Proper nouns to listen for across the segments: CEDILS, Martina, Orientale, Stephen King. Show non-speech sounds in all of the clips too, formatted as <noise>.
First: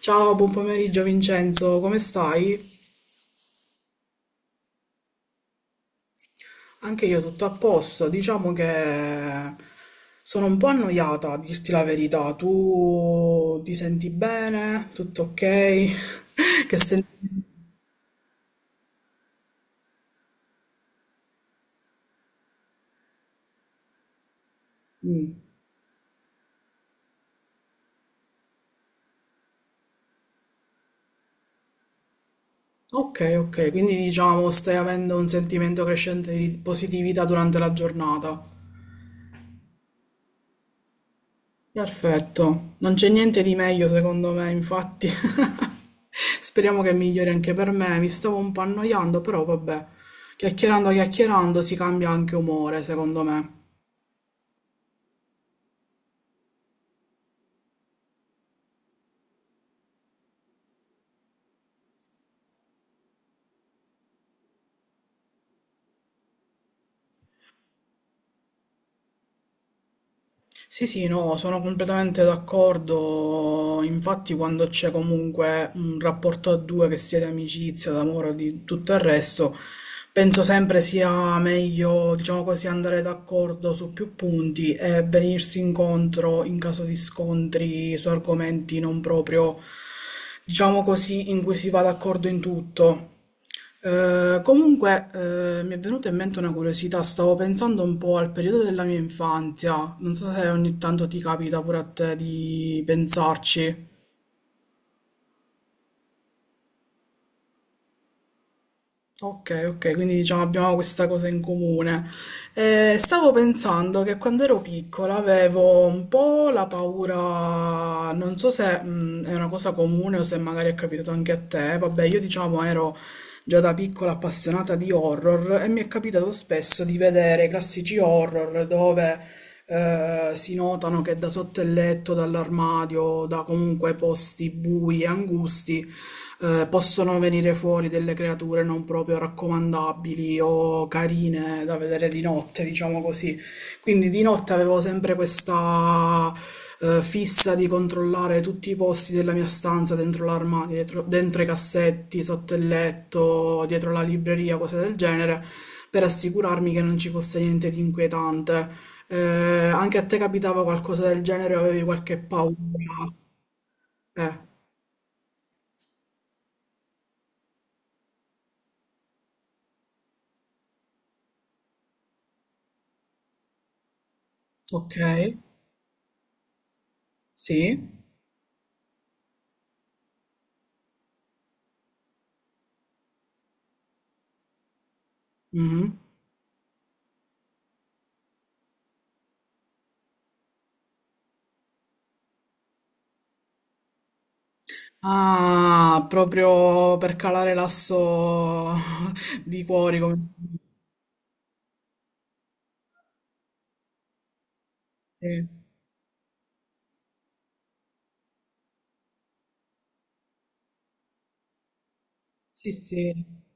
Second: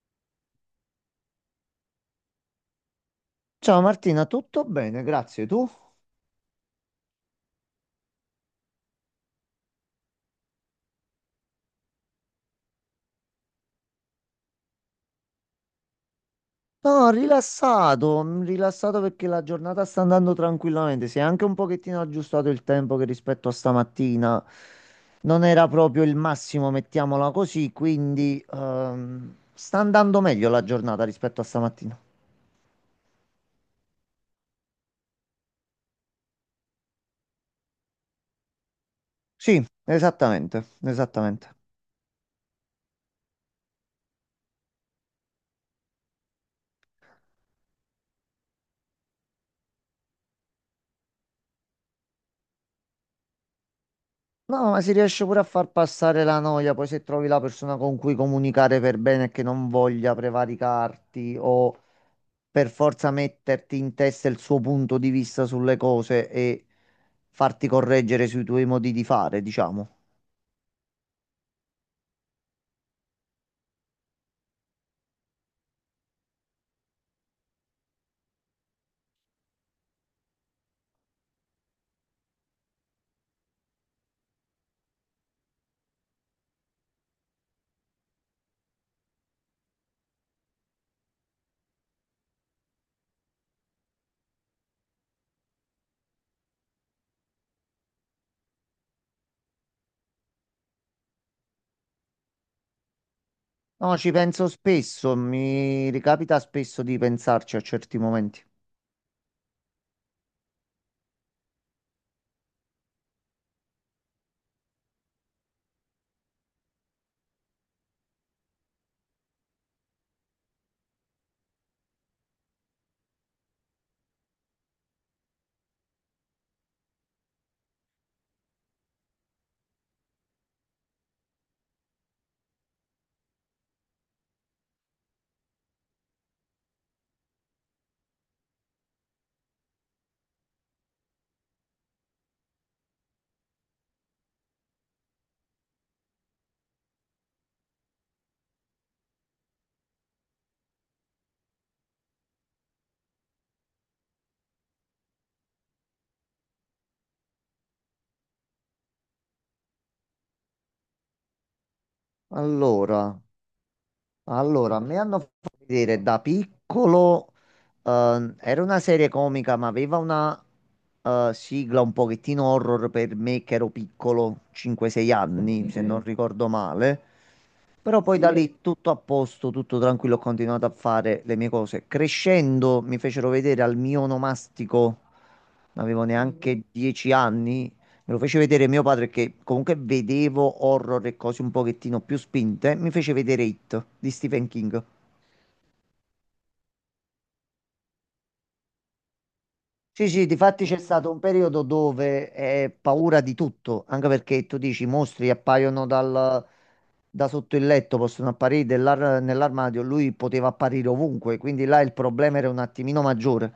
Ciao, buon pomeriggio Vincenzo, come stai? Ciao Martina, tutto bene? Grazie. Tu? Anche io tutto a posto, diciamo che sono un po' annoiata, a dirti la verità. Tu ti senti bene? Tutto ok? <laughs> Che sen- No, rilassato perché la giornata sta andando tranquillamente. Si è anche un pochettino aggiustato il tempo che rispetto a stamattina Mm. non era proprio il massimo, mettiamola così, quindi sta andando meglio la giornata rispetto a stamattina. Ok, ok, quindi diciamo stai avendo un sentimento crescente di positività durante la giornata. Sì, esattamente, esattamente. Perfetto, non c'è niente di meglio secondo me, infatti. <laughs> Speriamo che migliori anche per me. Mi stavo un po' annoiando, però vabbè, chiacchierando, chiacchierando si cambia anche umore, secondo me. No, ma si riesce pure a far passare la noia, poi se trovi la persona con cui comunicare per bene e che non voglia prevaricarti o per forza metterti in testa il suo punto di vista sulle cose e farti correggere sui tuoi modi di fare, diciamo. Sì, sì, no, sono completamente d'accordo. Infatti, quando c'è comunque un rapporto a due, che sia di amicizia, d'amore o di tutto il resto, penso sempre sia meglio, diciamo così, andare d'accordo su più punti e venirsi incontro in caso di scontri su argomenti non proprio, diciamo così, in cui si va d'accordo in tutto. Comunque, mi è venuta in mente una curiosità, stavo pensando un po' al periodo della mia infanzia, non so se ogni tanto ti capita pure a te di pensarci. No, ci penso spesso, mi ricapita spesso di pensarci a certi momenti. Ok, ok, quindi diciamo abbiamo questa cosa in comune. Stavo pensando che quando ero piccola avevo un po' la paura, non so se è una cosa comune o se magari è capitato anche a te, vabbè, io diciamo ero già da piccola appassionata di horror e mi è capitato spesso di vedere i classici horror dove si notano che da sotto il letto, dall'armadio, da comunque posti bui e angusti, possono venire fuori delle creature non proprio raccomandabili o carine da vedere di notte, diciamo così. Quindi di notte avevo sempre questa fissa di controllare tutti i posti della mia stanza, dentro l'armadio, dentro i cassetti, sotto il letto, dietro la libreria, cose del genere, per assicurarmi che non ci fosse niente di inquietante. Anche a te capitava qualcosa del genere, o avevi qualche paura? Allora, Eh, allora, mi hanno fatto vedere da piccolo, era una serie comica, ma aveva una sigla un pochettino horror per me che ero piccolo, ok, 5-6 anni, se non ricordo male. sì. Però poi da, sì, lì tutto a posto, tutto tranquillo, ho continuato a fare le mie cose. Crescendo mi fecero vedere al mio onomastico, non Mhm. avevo, mhm, neanche 10 anni, me lo fece vedere mio padre che comunque vedevo horror e cose un pochettino più spinte, mi fece vedere It di Stephen King. Ah, proprio per calare l'asso <laughs> di cuori, Sì, come... sì, difatti c'è stato un periodo dove è paura di tutto, anche perché tu dici i mostri Sì. appaiono da sotto il letto, possono apparire nell'armadio, lui poteva apparire ovunque, quindi là il problema era un Sì, attimino sì. maggiore.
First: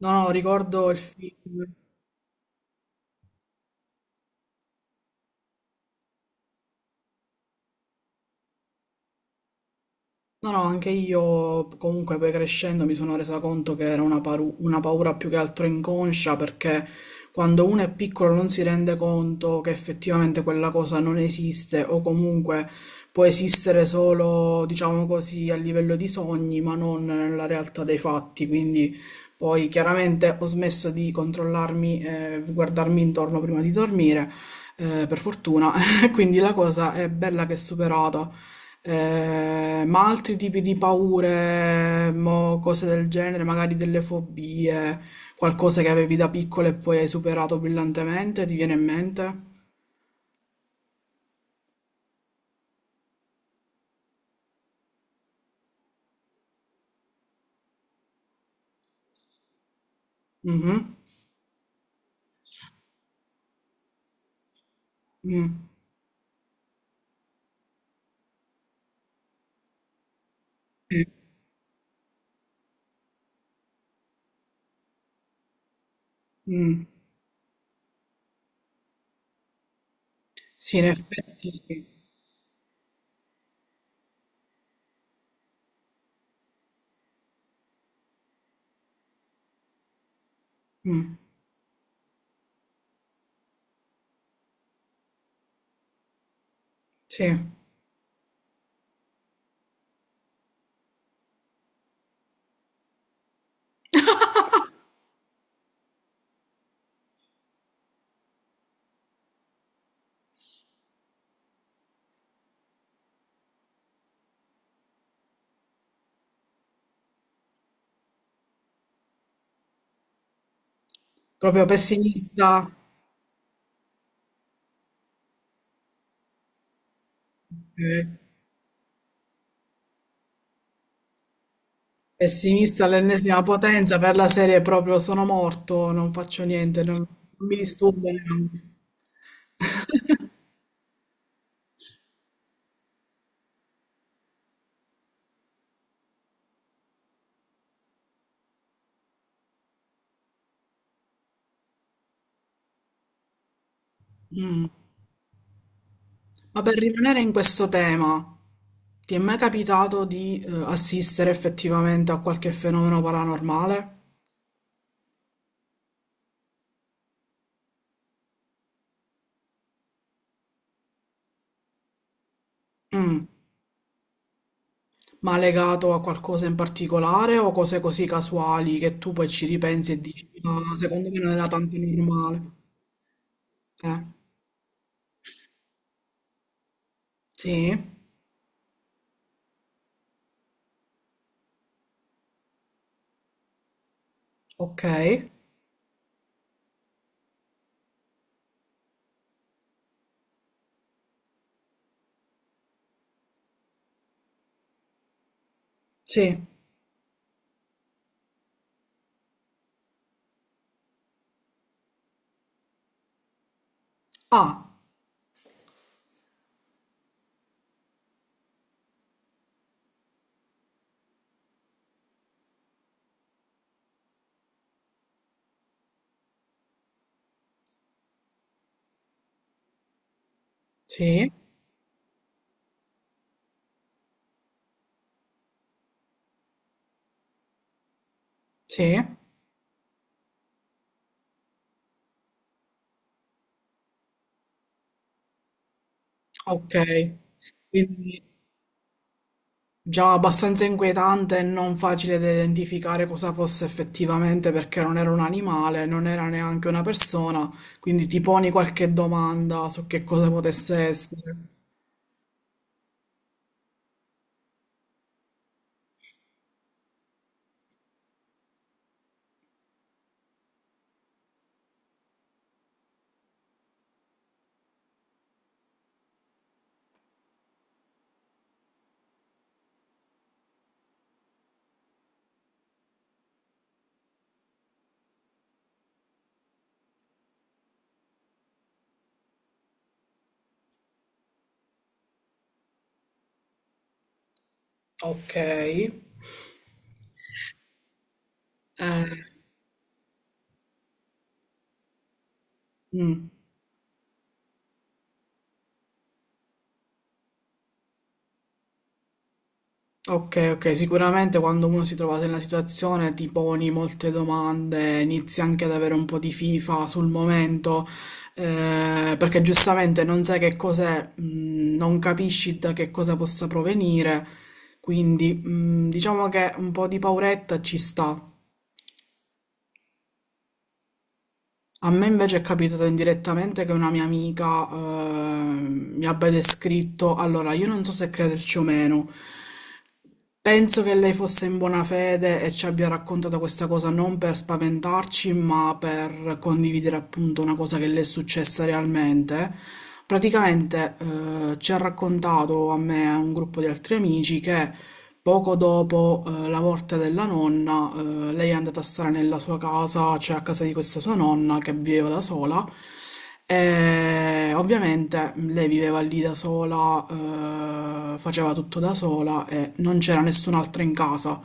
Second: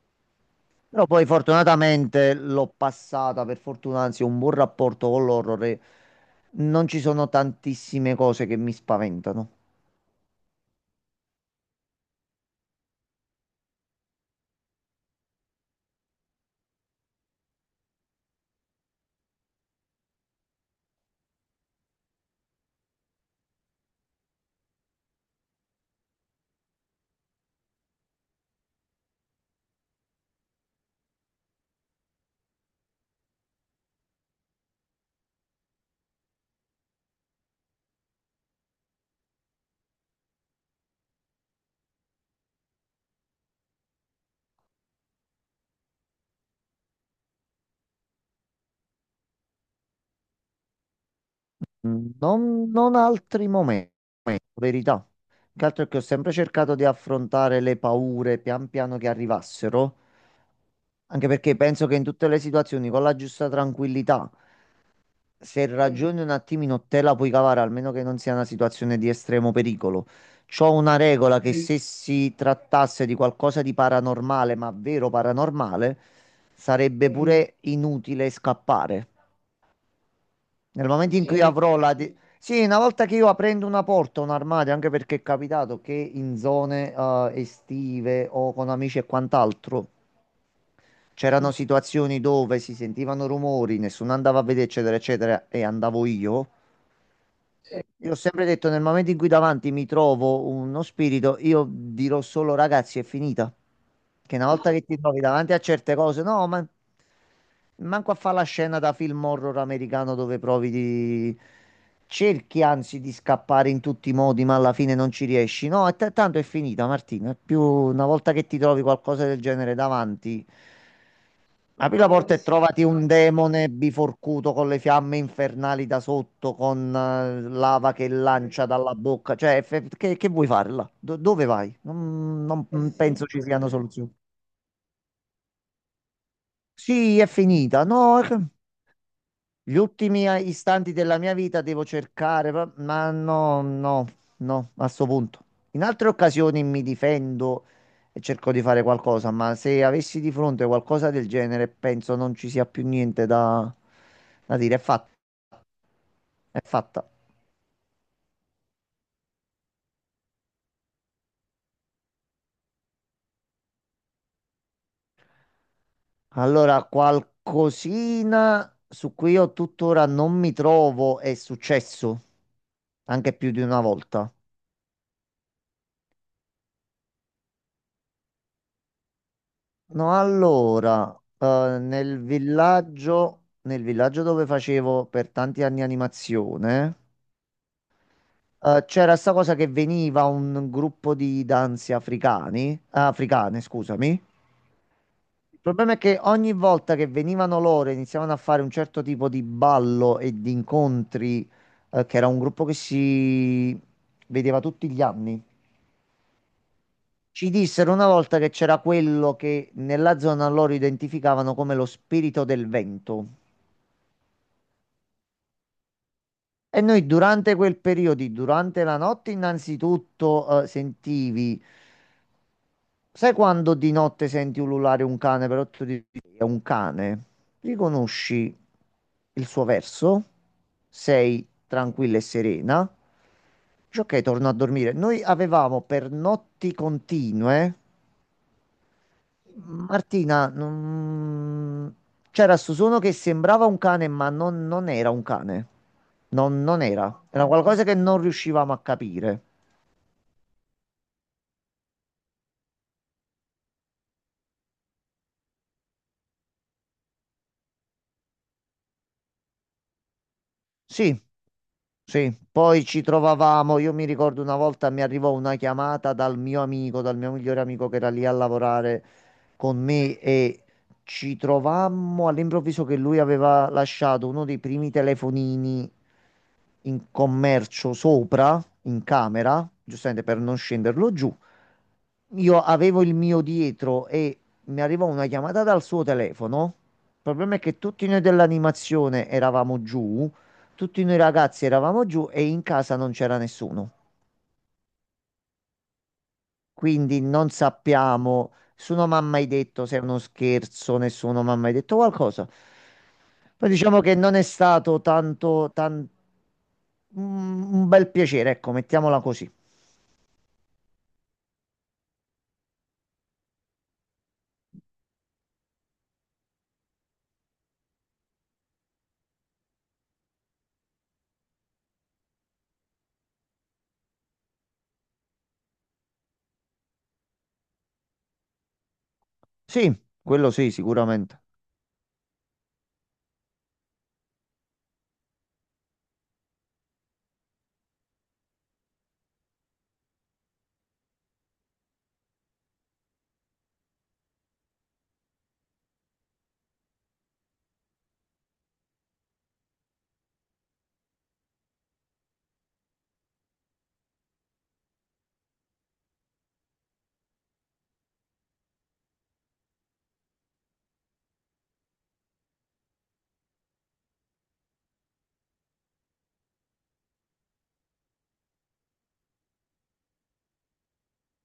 No, no, ricordo il Però poi film. fortunatamente l'ho passata, per fortuna, anzi, ho un buon rapporto con l'horror e non ci sono tantissime cose che mi spaventano. No, no, anche io comunque poi crescendo mi sono resa conto che era una, una paura più che altro inconscia perché quando uno è piccolo non si rende conto che effettivamente quella cosa non esiste o comunque può esistere solo, diciamo così, a livello di sogni, ma non nella realtà dei fatti. Quindi poi chiaramente ho smesso di controllarmi e guardarmi intorno prima di dormire per fortuna. Quindi la cosa è bella che è superata. Ma altri tipi di paure, mo, cose del genere, magari delle fobie, qualcosa che avevi da piccolo e poi hai superato brillantemente, ti viene in mente? Non altri momenti. Verità. Che altro è che ho sempre cercato di affrontare le paure pian piano che arrivassero, Mhm. anche perché penso che in tutte le situazioni, con la giusta tranquillità, se Mm, ragioni un attimino te la puoi cavare, almeno che non sia una situazione di estremo pericolo. C'ho una regola che se si trattasse di qualcosa di paranormale, ma vero paranormale, mm. sarebbe pure inutile scappare. Sì, in Nel momento in cui, sì, effetti avrò sì. la, sì, una volta che io aprendo una porta, un armadio, anche perché è capitato che in zone estive o con amici e quant'altro, Mm, c'erano situazioni dove si sentivano rumori, nessuno andava a vedere, eccetera, eccetera, e andavo io. sì. Sì. Io ho sempre detto, nel momento in cui davanti mi trovo uno spirito, io dirò solo ragazzi, è finita. Che una volta che ti trovi davanti a certe cose, no, ma manco a fare la scena da film horror americano dove provi di... Cerchi anzi di scappare in tutti i modi, ma alla fine non ci riesci. No, è tanto è finita, Martina. È più una volta che ti trovi qualcosa del genere davanti. Proprio Apri la porta e, adesso, pessimista, trovati un demone biforcuto con le fiamme infernali da sotto, con ok. lava che lancia dalla bocca. Cioè, che vuoi farla? Dove vai? Non Pessimista È penso ci all'ennesima siano finita potenza per soluzioni. la serie proprio sono morto, non faccio niente, non, Sì, è non mi finita. disturba No, è. neanche. Gli <laughs> ultimi istanti della mia vita devo cercare, ma no, no, no, a sto punto. In altre occasioni mi difendo e cerco di fare qualcosa, ma se avessi di fronte qualcosa del genere, penso non ci sia più niente da Mm. dire. È fatta, è Ma per fatta. rimanere in questo tema, ti è mai capitato di assistere effettivamente a qualche fenomeno paranormale? Allora, qualcosina su cui io tuttora non mi trovo è successo, Mm. anche più di una volta. Ma legato a qualcosa in particolare o cose così casuali che tu poi ci ripensi e No, dici, ma secondo allora, me non era tanto normale? Nel Eh, villaggio dove facevo per tanti anni animazione, Sì, c'era sta cosa che veniva un gruppo di danze africani, africane, scusami. Il ok, problema è che ogni volta che venivano loro e iniziavano a fare un certo tipo di ballo e di incontri, che era un gruppo che si vedeva tutti gli anni. sì. Ci dissero una volta che c'era quello che nella zona loro identificavano come lo spirito del vento. Ah, E noi durante quel periodo, durante la notte, innanzitutto sentivi, sai quando di notte senti ululare un cane, però tu dici è un cane, riconosci il suo verso, sì, sei tranquilla e serena, dici ok, torno a dormire. Noi avevamo per notti continue. sì, Martina, c'era sto suono che sembrava un cane, ma non era un cane. Non, ok. non era. Era qualcosa che non Quindi riuscivamo a capire. già abbastanza inquietante e non facile da identificare cosa fosse effettivamente perché non era un animale, non era neanche una persona, quindi ti poni qualche domanda su che cosa potesse Sì, essere. sì. Poi ci trovavamo. Io mi ricordo una volta mi arrivò una chiamata dal mio amico, dal mio migliore amico che era lì a lavorare con me e ci trovammo all'improvviso che lui aveva lasciato uno dei primi telefonini in commercio sopra, in camera, giustamente per non scenderlo giù. Io avevo il mio dietro e mi arrivò una chiamata dal suo telefono. Il problema è che tutti noi dell'animazione eravamo giù, tutti noi ragazzi eravamo giù e in casa non c'era nessuno. Ok. Quindi non sappiamo, nessuno mi ha mai detto se è uno scherzo, nessuno mi ha mai detto qualcosa. Mm. Poi diciamo che non è stato un bel piacere, ecco, mettiamola così. Ok, ok, sicuramente quando uno si trova nella situazione ti poni molte domande, inizi anche ad avere un po' di fifa sul momento, perché giustamente non sai che cos'è, non capisci da che cosa possa provenire, quindi diciamo che un po' di pauretta ci sta. Sì, quello sì, sicuramente. A me invece è capitato indirettamente che una mia amica mi abbia descritto, allora io non so se crederci o meno. Penso che lei fosse in buona fede e ci abbia raccontato questa cosa non per spaventarci, ma per condividere appunto una cosa che le è successa realmente. Praticamente, ci ha raccontato a me e a un gruppo di altri amici che poco dopo, la morte della nonna, lei è andata a stare nella sua casa, cioè a casa di questa sua nonna che viveva da sola. E ovviamente lei viveva lì da sola, faceva tutto da sola e non c'era nessun'altra in casa.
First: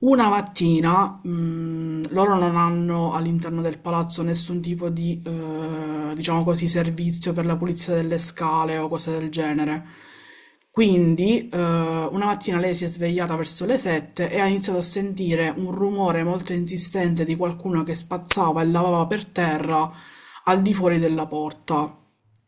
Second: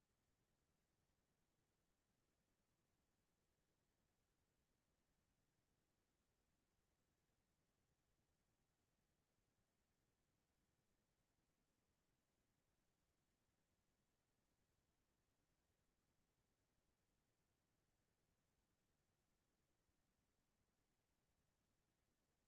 Una mattina, loro non hanno all'interno del palazzo nessun tipo di, diciamo così, servizio per la pulizia delle scale o cose del genere. Quindi, una mattina lei si è svegliata verso le 7 e ha iniziato a sentire un rumore molto insistente di qualcuno che spazzava e lavava per terra al di fuori della porta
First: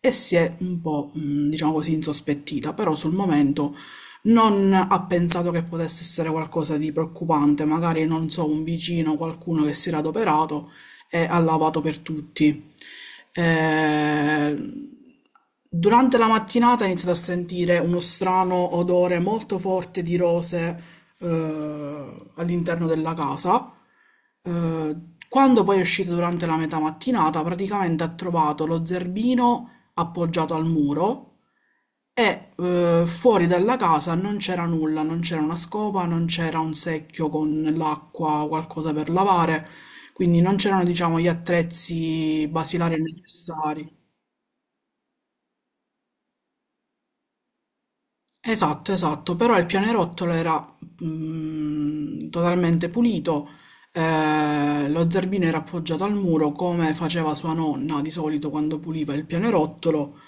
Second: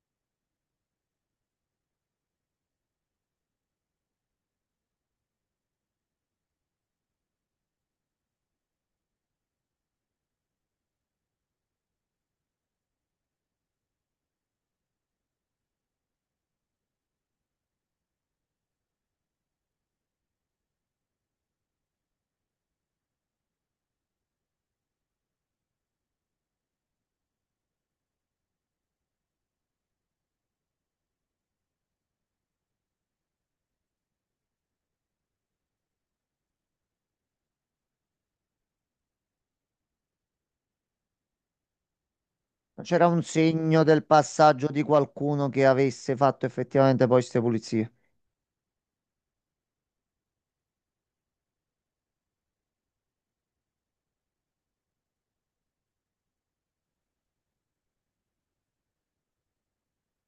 e si è un po', diciamo così, insospettita, però sul momento non ha pensato che potesse essere qualcosa di preoccupante, magari non so, un vicino, qualcuno che si era adoperato e ha lavato per tutti. Eh, Durante la mattinata ha iniziato a sentire uno strano odore molto forte di rose all'interno della casa. Eh, Quando poi è uscito durante la metà mattinata, praticamente ha trovato lo zerbino appoggiato al muro e fuori dalla casa non c'era nulla, non c'era una scopa, non c'era un secchio con l'acqua, qualcosa per lavare, quindi non c'erano, diciamo, gli attrezzi basilari C'era un segno necessari. del passaggio di qualcuno che avesse fatto effettivamente poi queste pulizie. Esatto, esatto, però il pianerottolo era totalmente pulito, lo zerbino era appoggiato al muro come faceva sua nonna di solito quando puliva il pianerottolo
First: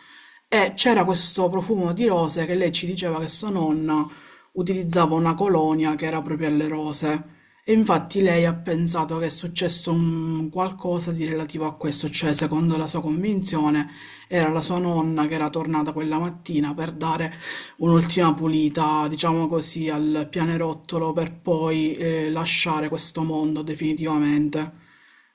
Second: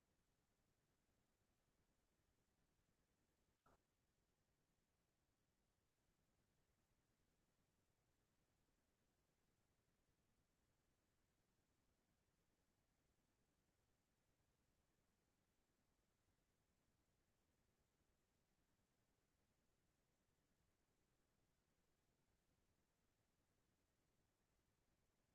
e c'era questo profumo di rose che lei ci diceva che sua nonna utilizzava una colonia che era proprio alle rose e infatti lei ha pensato che è successo un qualcosa di relativo a questo, cioè secondo la sua convinzione era la sua nonna che era tornata quella mattina per dare un'ultima pulita, diciamo così, al pianerottolo per poi lasciare questo mondo definitivamente.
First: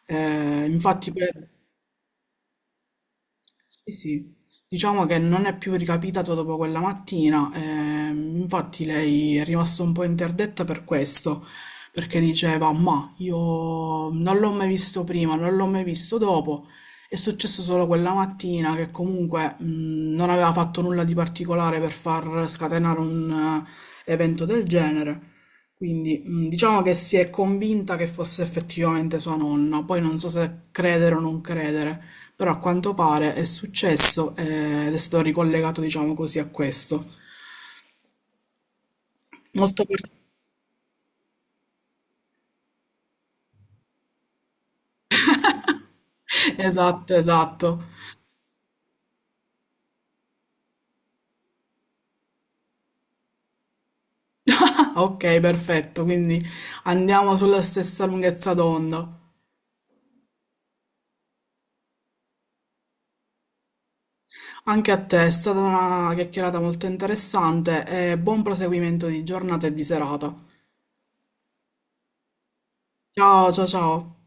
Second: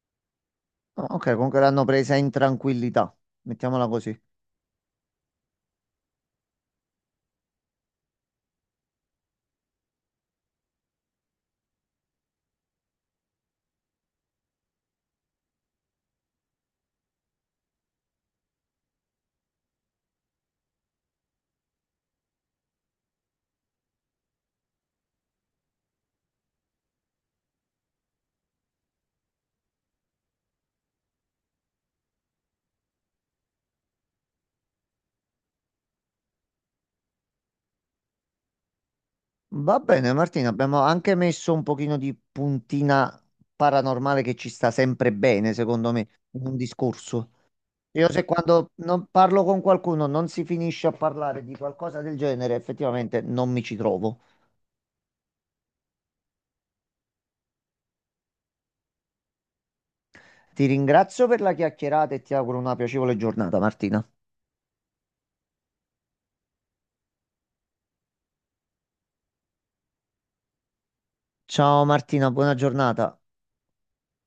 Eh, Ah, infatti, ok, per- comunque l'hanno presa in tranquillità, mettiamola sì, così. sì. Diciamo che non è più ricapitato dopo quella mattina, infatti lei è rimasta un po' interdetta per questo, perché diceva, ma io non l'ho mai visto prima, non l'ho mai visto dopo, è successo solo quella mattina che comunque non aveva fatto nulla di particolare per far scatenare un evento del genere, quindi diciamo che si è convinta che fosse effettivamente sua nonna, poi non so se credere o non credere. Però a quanto pare è successo ed è stato ricollegato, diciamo così, a questo. Va Molto per- bene, Martina, abbiamo anche messo un pochino di puntina paranormale che ci sta sempre bene, secondo me, in un <laughs> Esatto, discorso. esatto. Io <laughs> se quando non parlo con qualcuno non si finisce a parlare di qualcosa del genere, effettivamente non mi ci trovo. Ah, ok, perfetto, quindi andiamo sulla stessa lunghezza d'onda. Ti ringrazio per la chiacchierata e ti auguro una piacevole giornata, Martina. Anche a te è stata una chiacchierata molto interessante e buon proseguimento di giornata e di serata. Ciao Martina, buona giornata. Ciao, ciao, ciao.